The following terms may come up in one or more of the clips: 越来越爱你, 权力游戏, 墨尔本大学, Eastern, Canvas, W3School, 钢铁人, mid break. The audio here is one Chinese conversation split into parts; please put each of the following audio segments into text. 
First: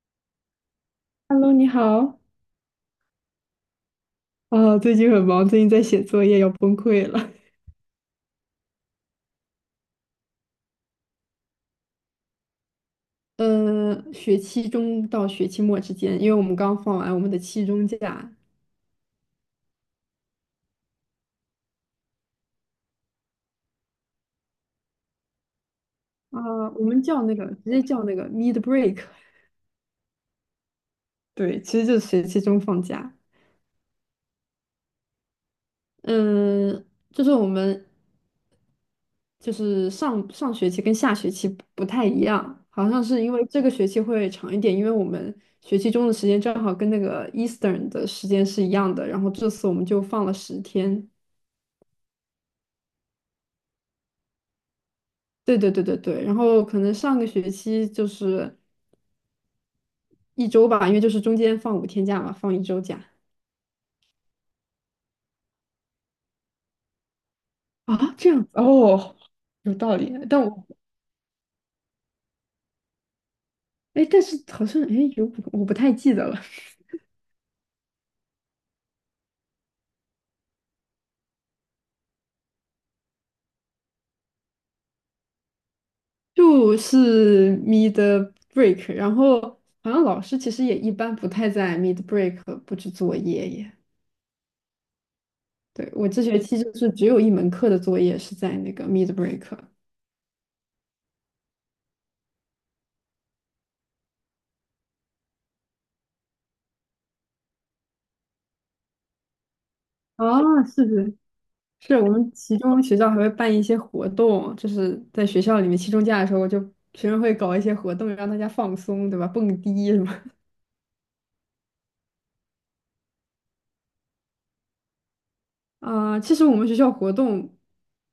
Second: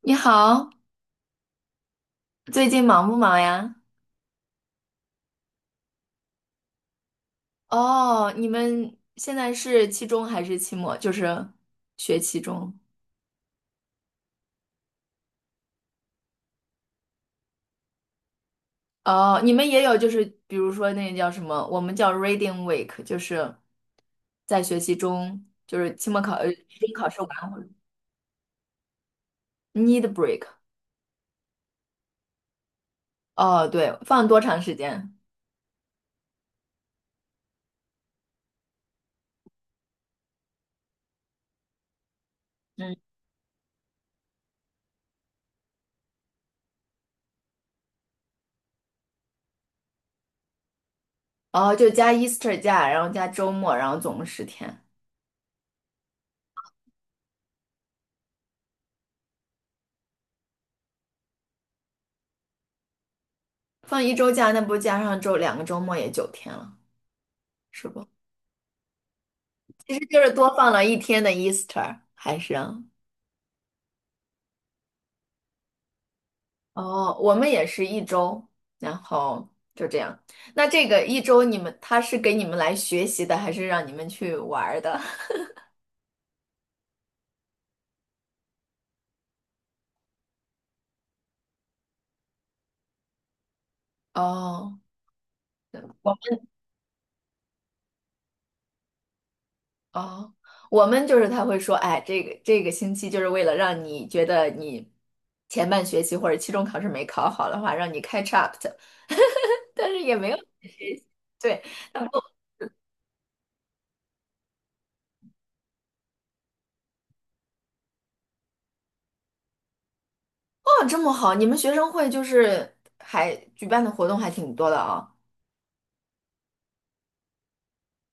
你好，Hello，你好。最近忙不忙呀？最近很忙，最近在写作业，要崩溃了。哦，你们现在是期中还是期末？就是学期中。嗯，学期中到学期末之间，因为我们刚放完我们的期中假，哦，你们也有，就是比如说那个叫什么，我们叫 reading week，就是在学期中，就是期末考，期我中们考试叫那个完会 直接叫那个 mid break，need break。对，其实就是学期中放假。哦，对，放多长时间？就是我们上上学期跟下学期不太一样，好嗯，像是因为这个学期会长一点，因为我们学期中的时间正好跟那个 Eastern 的时间是一样的，然后这次我们就放了10天。哦，就加 Easter 假，然后加周末，然后总共10天。对对对对对，然后可能上个学期就是一周吧，因为就是中间放5天假嘛，放一周假。放一周假，那不加上周2个周末也9天了。是不？这样子哦，有其道实理。就是多放了1天的 Easter，还是啊但是好像我不太记得了。哦，我们也是一周，然后就这样。那这个一周你们他是给你们来学习的，还是让你们去玩儿的？就是 mid break，然后好像老师其实也一般不太在 mid break 布置作业耶。哦，对，我我这们学期就是只有一门课的作业是在那个 mid break。哦，我们就是他会说，哎，这个星期就是为了让你觉得你前半学期或者期中考试没考好的话，让你 catch up 的，但是也没有啊，是的。对，是我们期中学校还会办一些活动，就是在学校里面期中假的时候，就学生会搞一些活动，让大家放松，对吧？蹦迪什么。 哦，这么好，你们学生会就是还举办的活动还挺多的啊。其实我们学校活动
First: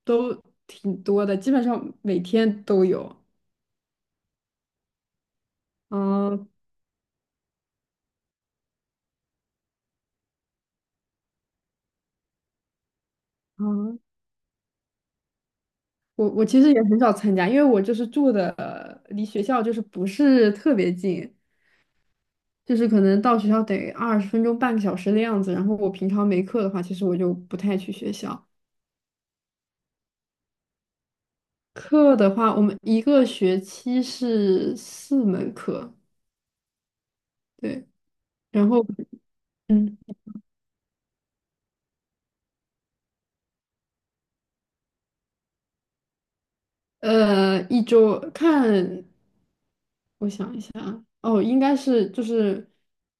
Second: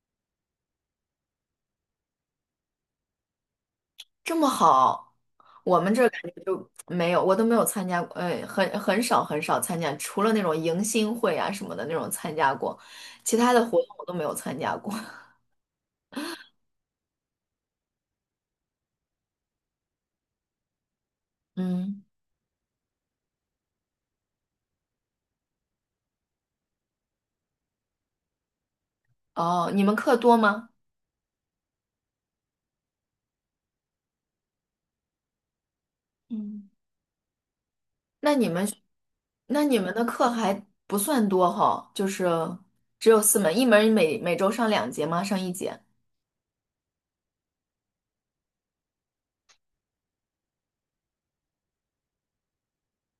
都挺多的，基本上每天都有。这么好，我们这儿感觉嗯、就没有，我都没有参加过，很少很少参加，除了那种迎新会啊什么的那种参加过，其他的活动嗯、我都没有参加过。我其实也很少参加，因为我就是住的离学校就是不是特别近，嗯，就是可能到学校得20分钟、半个小时的样子。然后我平常没课的话，其实我就不太去学校。哦，你们课多吗？课的话，我们一个学期是4门课，嗯，对，那你们，然后那你们嗯，的课还不算多哈，就是只有4门，一门每周上2节吗？上1节？一周看，我想一下啊，哦，应该是就是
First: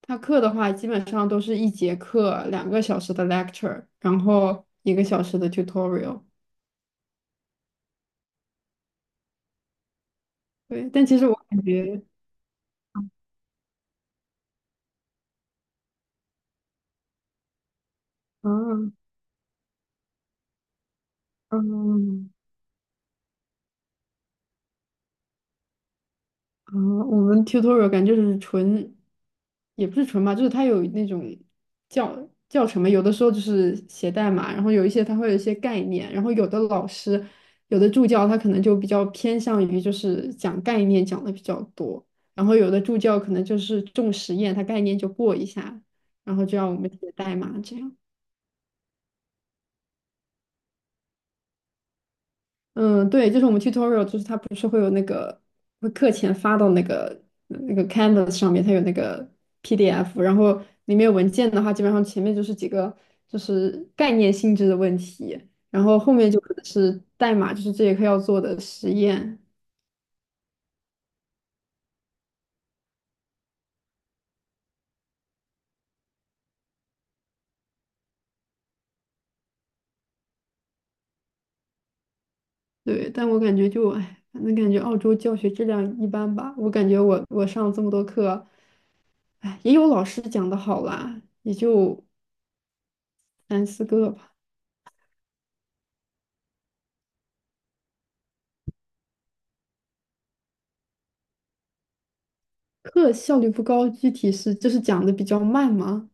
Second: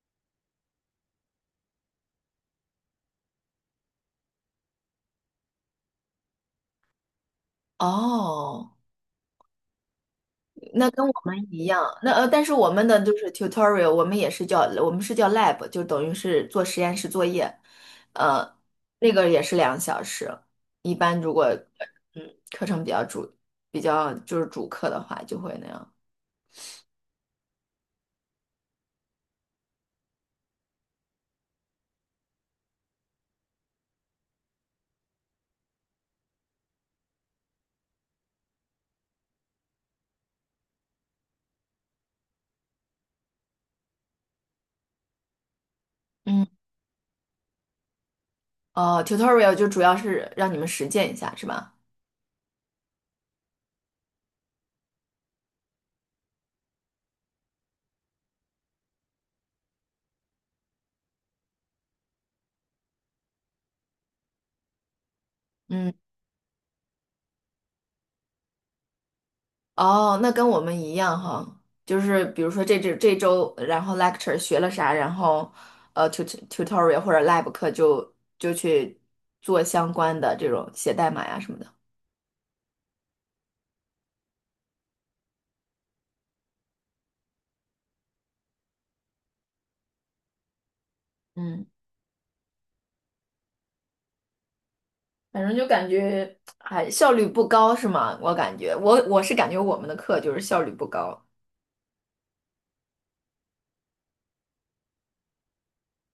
他课的话，基本上都是一节课2个小时的 lecture，然后1个小时的 tutorial，哦。那对，跟但我其实我们感一样，觉，那但是我们的就是 tutorial，我们是叫 lab，就等于是做实验室作业，呃，嗯那个也是2个小时。一般如果嗯。课程比较就是主课的话，就会那样。嗯，我们 tutorial 感觉就是纯，也不是纯吧，就是它有那种教教程嘛，有的时候就是写代码，然后有一些它会有一些概念，有的助教他可能就比较偏向于就是讲概念讲的比较多，然后有的助教可能就是重实验，他概念就过一下，然后嗯，就让我们写代码这样。哦，tutorial 就主要是让你们实践一下，是吧？嗯，对，就是我们 tutorial，就是它不是会有那个会课前发到那个 Canvas 上面，它有那个 PDF，然后里面有文件的话，基本上前面就是几个就是概念性质的问题，然嗯。后后面就可能是代码，就是这节课要做的实验。哦，那跟我们一样哈，就是比如说这周，然后 lecture 学了啥，然后tutorial 或者 lab 课就去做相关的这种写代码呀什么的。对，但我感觉就哎，反正感觉澳洲教学质量一般吧。我感觉我上了这么多课，哎，也有老师讲的好啦，也嗯，就三四个吧。反正就感觉哎效率不高是吗？我是感觉我们的课就是效率不高。课效率不高，具体是就是讲的比较慢吗？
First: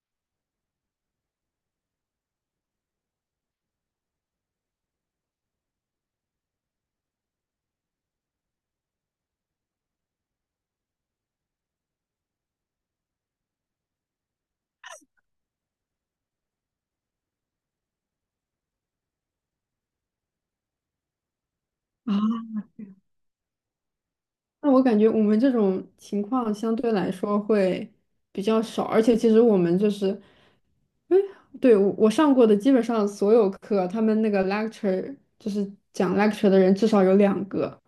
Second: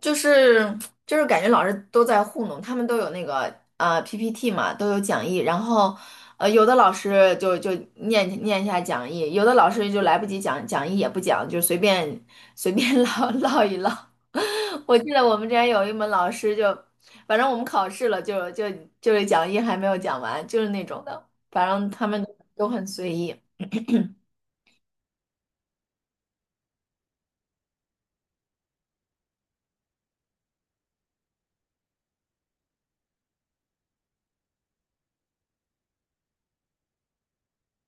就是就是感觉老师都在糊弄，他们都有那个PPT 嘛，都有讲义，然后有的老师就念一下讲义，有的老师就来不及讲讲义也不讲，就随便随便 唠一唠。我记得我们之前有一门老师就，反正我们考试了就是讲义还没有讲完，就是那种的，反正他们啊，都很随意。那我感觉我们这种情况相对来说会比较少，而且其实我们就是，哎，对，我上过的基本上所有课，他们那个 lecture 就是讲 lecture 的人至少有2个，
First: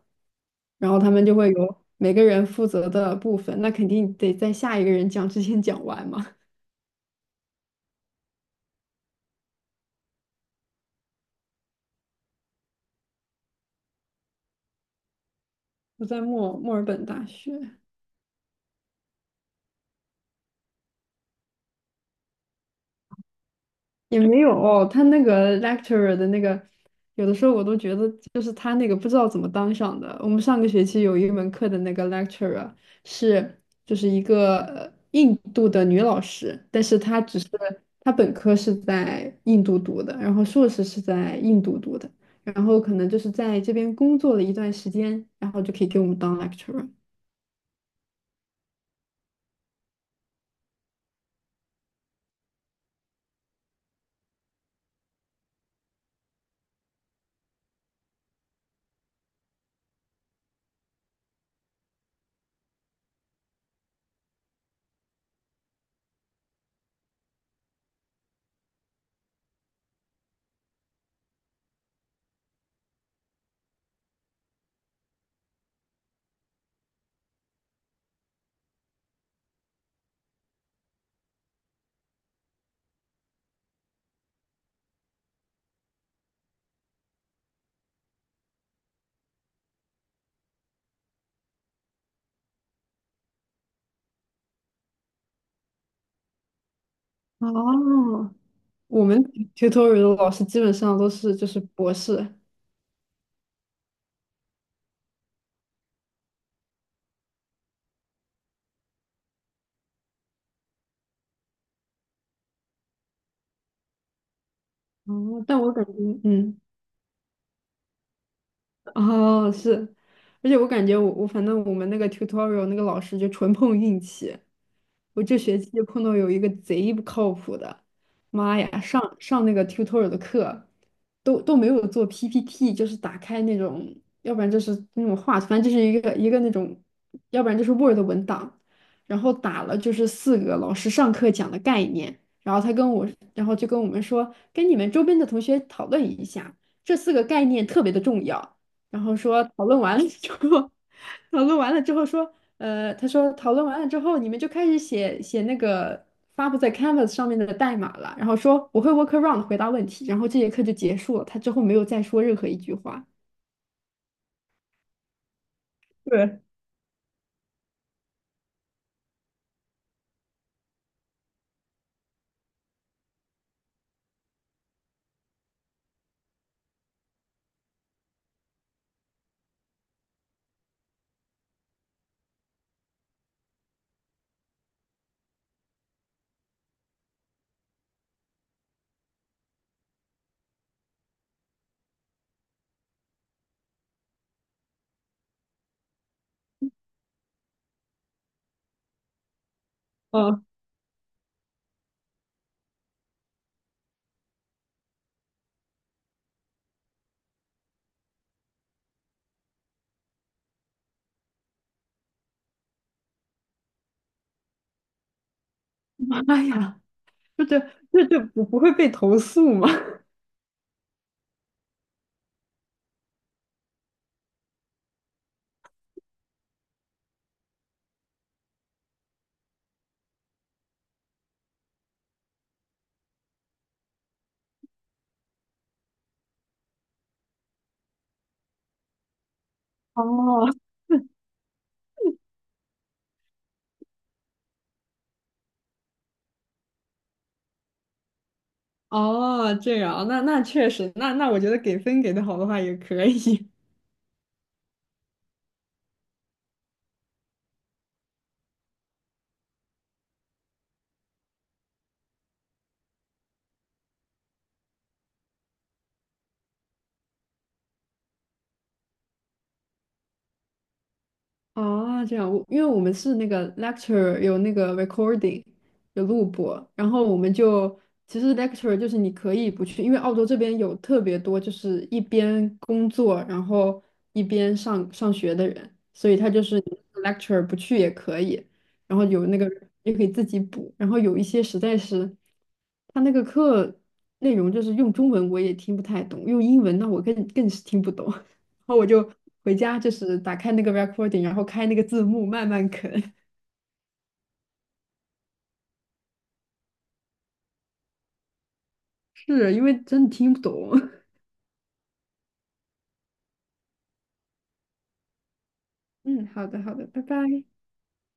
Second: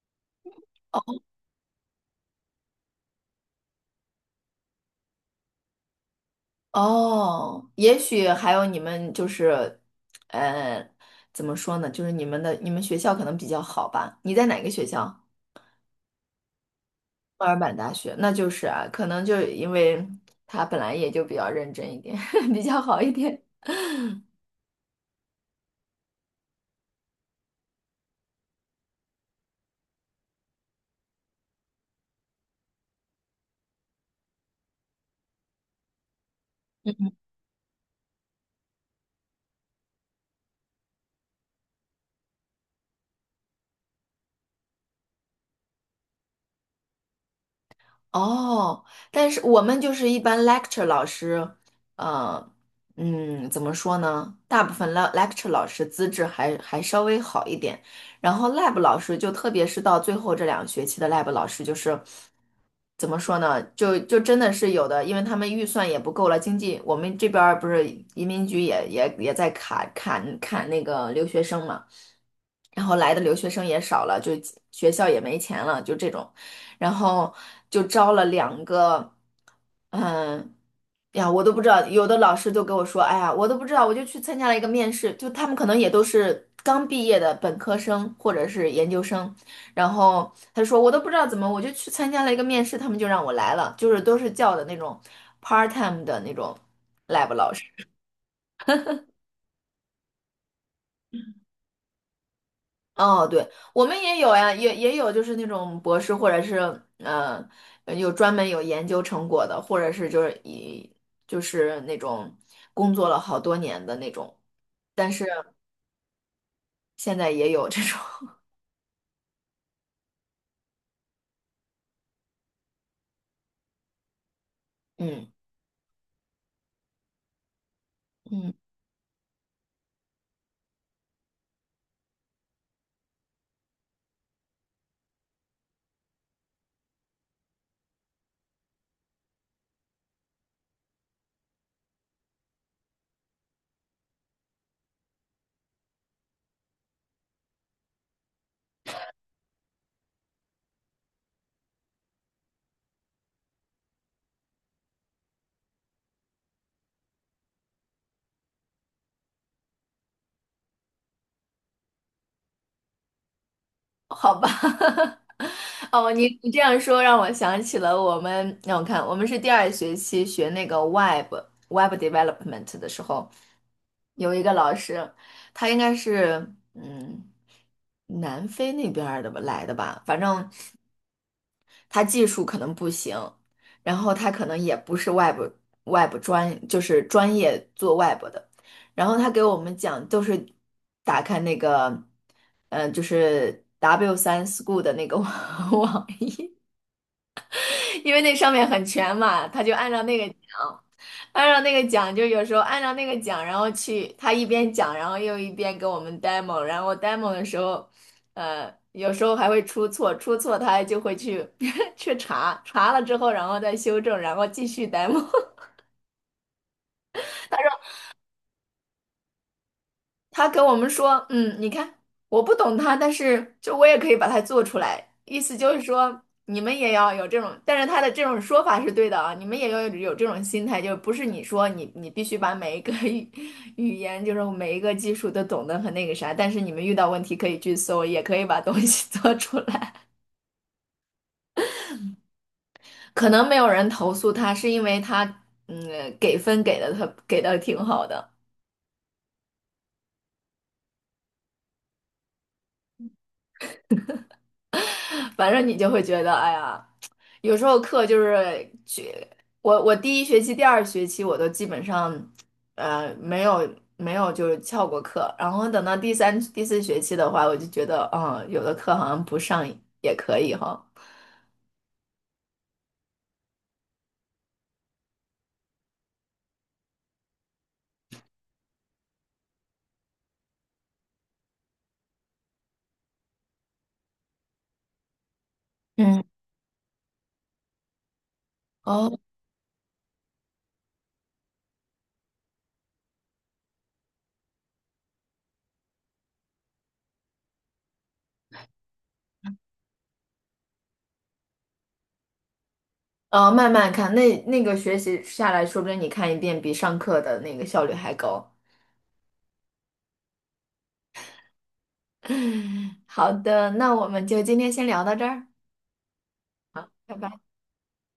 然后他们就会有每个人负责的部分，那肯定得在下一个人讲之前讲完嘛。哦，也许还有你们就是，呃，怎么说呢？就是你们学校可能比较好吧？你在哪个学校？我在墨尔本大墨尔学，本大学，那就是啊，可能就因为他本来也就比较认真一点，比较好一点。也没有哦他那个 lecturer 的那个，有的时候我都觉得就是他那个不知道怎么当上的。我们上个学期有一门课的那个 lecturer 是就是一个印度的女老师，但是她只是她本科是在印度读的，然后硕士是在印度读的，然后可能就是在这边工作了一段时间，然后就可以给我们当 lecturer。哦，但是我们就是一般 lecture 老师，呃，怎么说呢？大部分 lecture 老师资质还稍微好一点，然后 lab 老师就特别是到最后这2个学期的 lab 老师，就是怎么说呢？就真的是有的，因为他们预算也不够了，经济我们这边儿不是移民局也在砍那个留学生嘛。然后来的留学生也少了，就学校也没钱了，就这种。然后就招了两个，嗯，哎呀，我都不知道，有的老师就跟我说，哎呀，我都不知道，我就去参加了一个面试，就他们可能也都是刚毕业的本科生或者是研究生，然后他说我都不知道怎么，我就去参加了一个面试，他们就让我来了，就是都是叫的那种 part time 的那种 lab 老师。哦，我们 tutorial 的老师基本上都是就是博士。哦，对，我们也有呀，也有就是那种博士，或者是呃，有专门有研究成果的，或者是就是就是那种工作了好多年的那种，但是哦，但我感觉，嗯。现在也有这种，哦，是，而且我感觉我反正我们那个 tutorial 那个老师就纯碰运气，我嗯这学期就碰到有一个贼不靠谱的，嗯，妈呀，上那个 tutorial 的课都没有做 PPT，就是打开那种，要不然就是那种画图，反正就是一个一个那种，要不然就是 Word 文档，然后打了就是四个老师上课讲的概念，然后他跟我，然后就跟我们说，跟你们周边的同学讨论一下，这四个概念特别的重要。然后说讨论完了之后，讨论完了之后说，讨论完了之后，你们就开始写那个发布在 Canvas 上面的代码了。然后说我会 workaround 回答问题，然后这节课就结束了。他之后没有再说任何一句话。好吧，哦，你对，你这样说让我想起了我们，让我看，我们是第二学期学那个 Web Development 的时候。有一个老师，他应该是南非那边儿的吧来的吧，反正他技术可能不行，然后他可能也不是 Web Web 专，就是专业做 Web 的，然后他给我们讲都是打开那个，就是 W3School 的那个网 网因为那上面很全嘛，他就按照那个嗯，讲，按照那个讲，就有时候按照那个讲，然后去他一边讲，然后又一边给我们 demo，然后 demo 的时候，有时候还会出错，出错他就会去 去查，查了之后，然后再修正，然后继续 demo。妈呀，这这这不会被投诉吗？他跟我们说，你看，我不懂他，但是就我也可以把它做出来，意思就是说你们也要有这种，但是他的这种说法是对的啊，你们也要有这种心态，就不是你说你必须把每一个 语言，就是每一个技术都懂得很那个啥，但是你们遇到问题可以去搜，也可以把东西 做出来。哦，可能没有人投诉他，是因为他嗯给分给的他给的挺好的。哦，这样，那那确实，那那我觉得给分给的好的话也可以。反正你就会觉得，哎呀，有时候课就是去，我第1学期、第二学期我都基本上，呃，没有没有就是翘过课，然后等到第3、第4学期的话，我就觉得，有的课好像不上也可以哈。啊，这样，我因为我们是那个 lecture 有那个 recording 有录播，然后我们就其实 lecture 就是你可以不去，因为澳洲这边有特别多就是一边工作然后一边上学的人，所以嗯，他就是 lecture 不去也可以，然后哦，有那个也可以自己补，然后有一些实在是他那个课内容就是用中文我也听不太懂，用英文那我更是听不懂。然后我就回家，就是打开那个 recording，然后开那个字幕慢慢啃，哦，慢慢看，那个学习下来，说不定你看一遍比上课的那个效率还高。是因为真的听不懂。好的，那我们就今天先聊到这儿，嗯，好的，好的，好，拜拜拜。拜。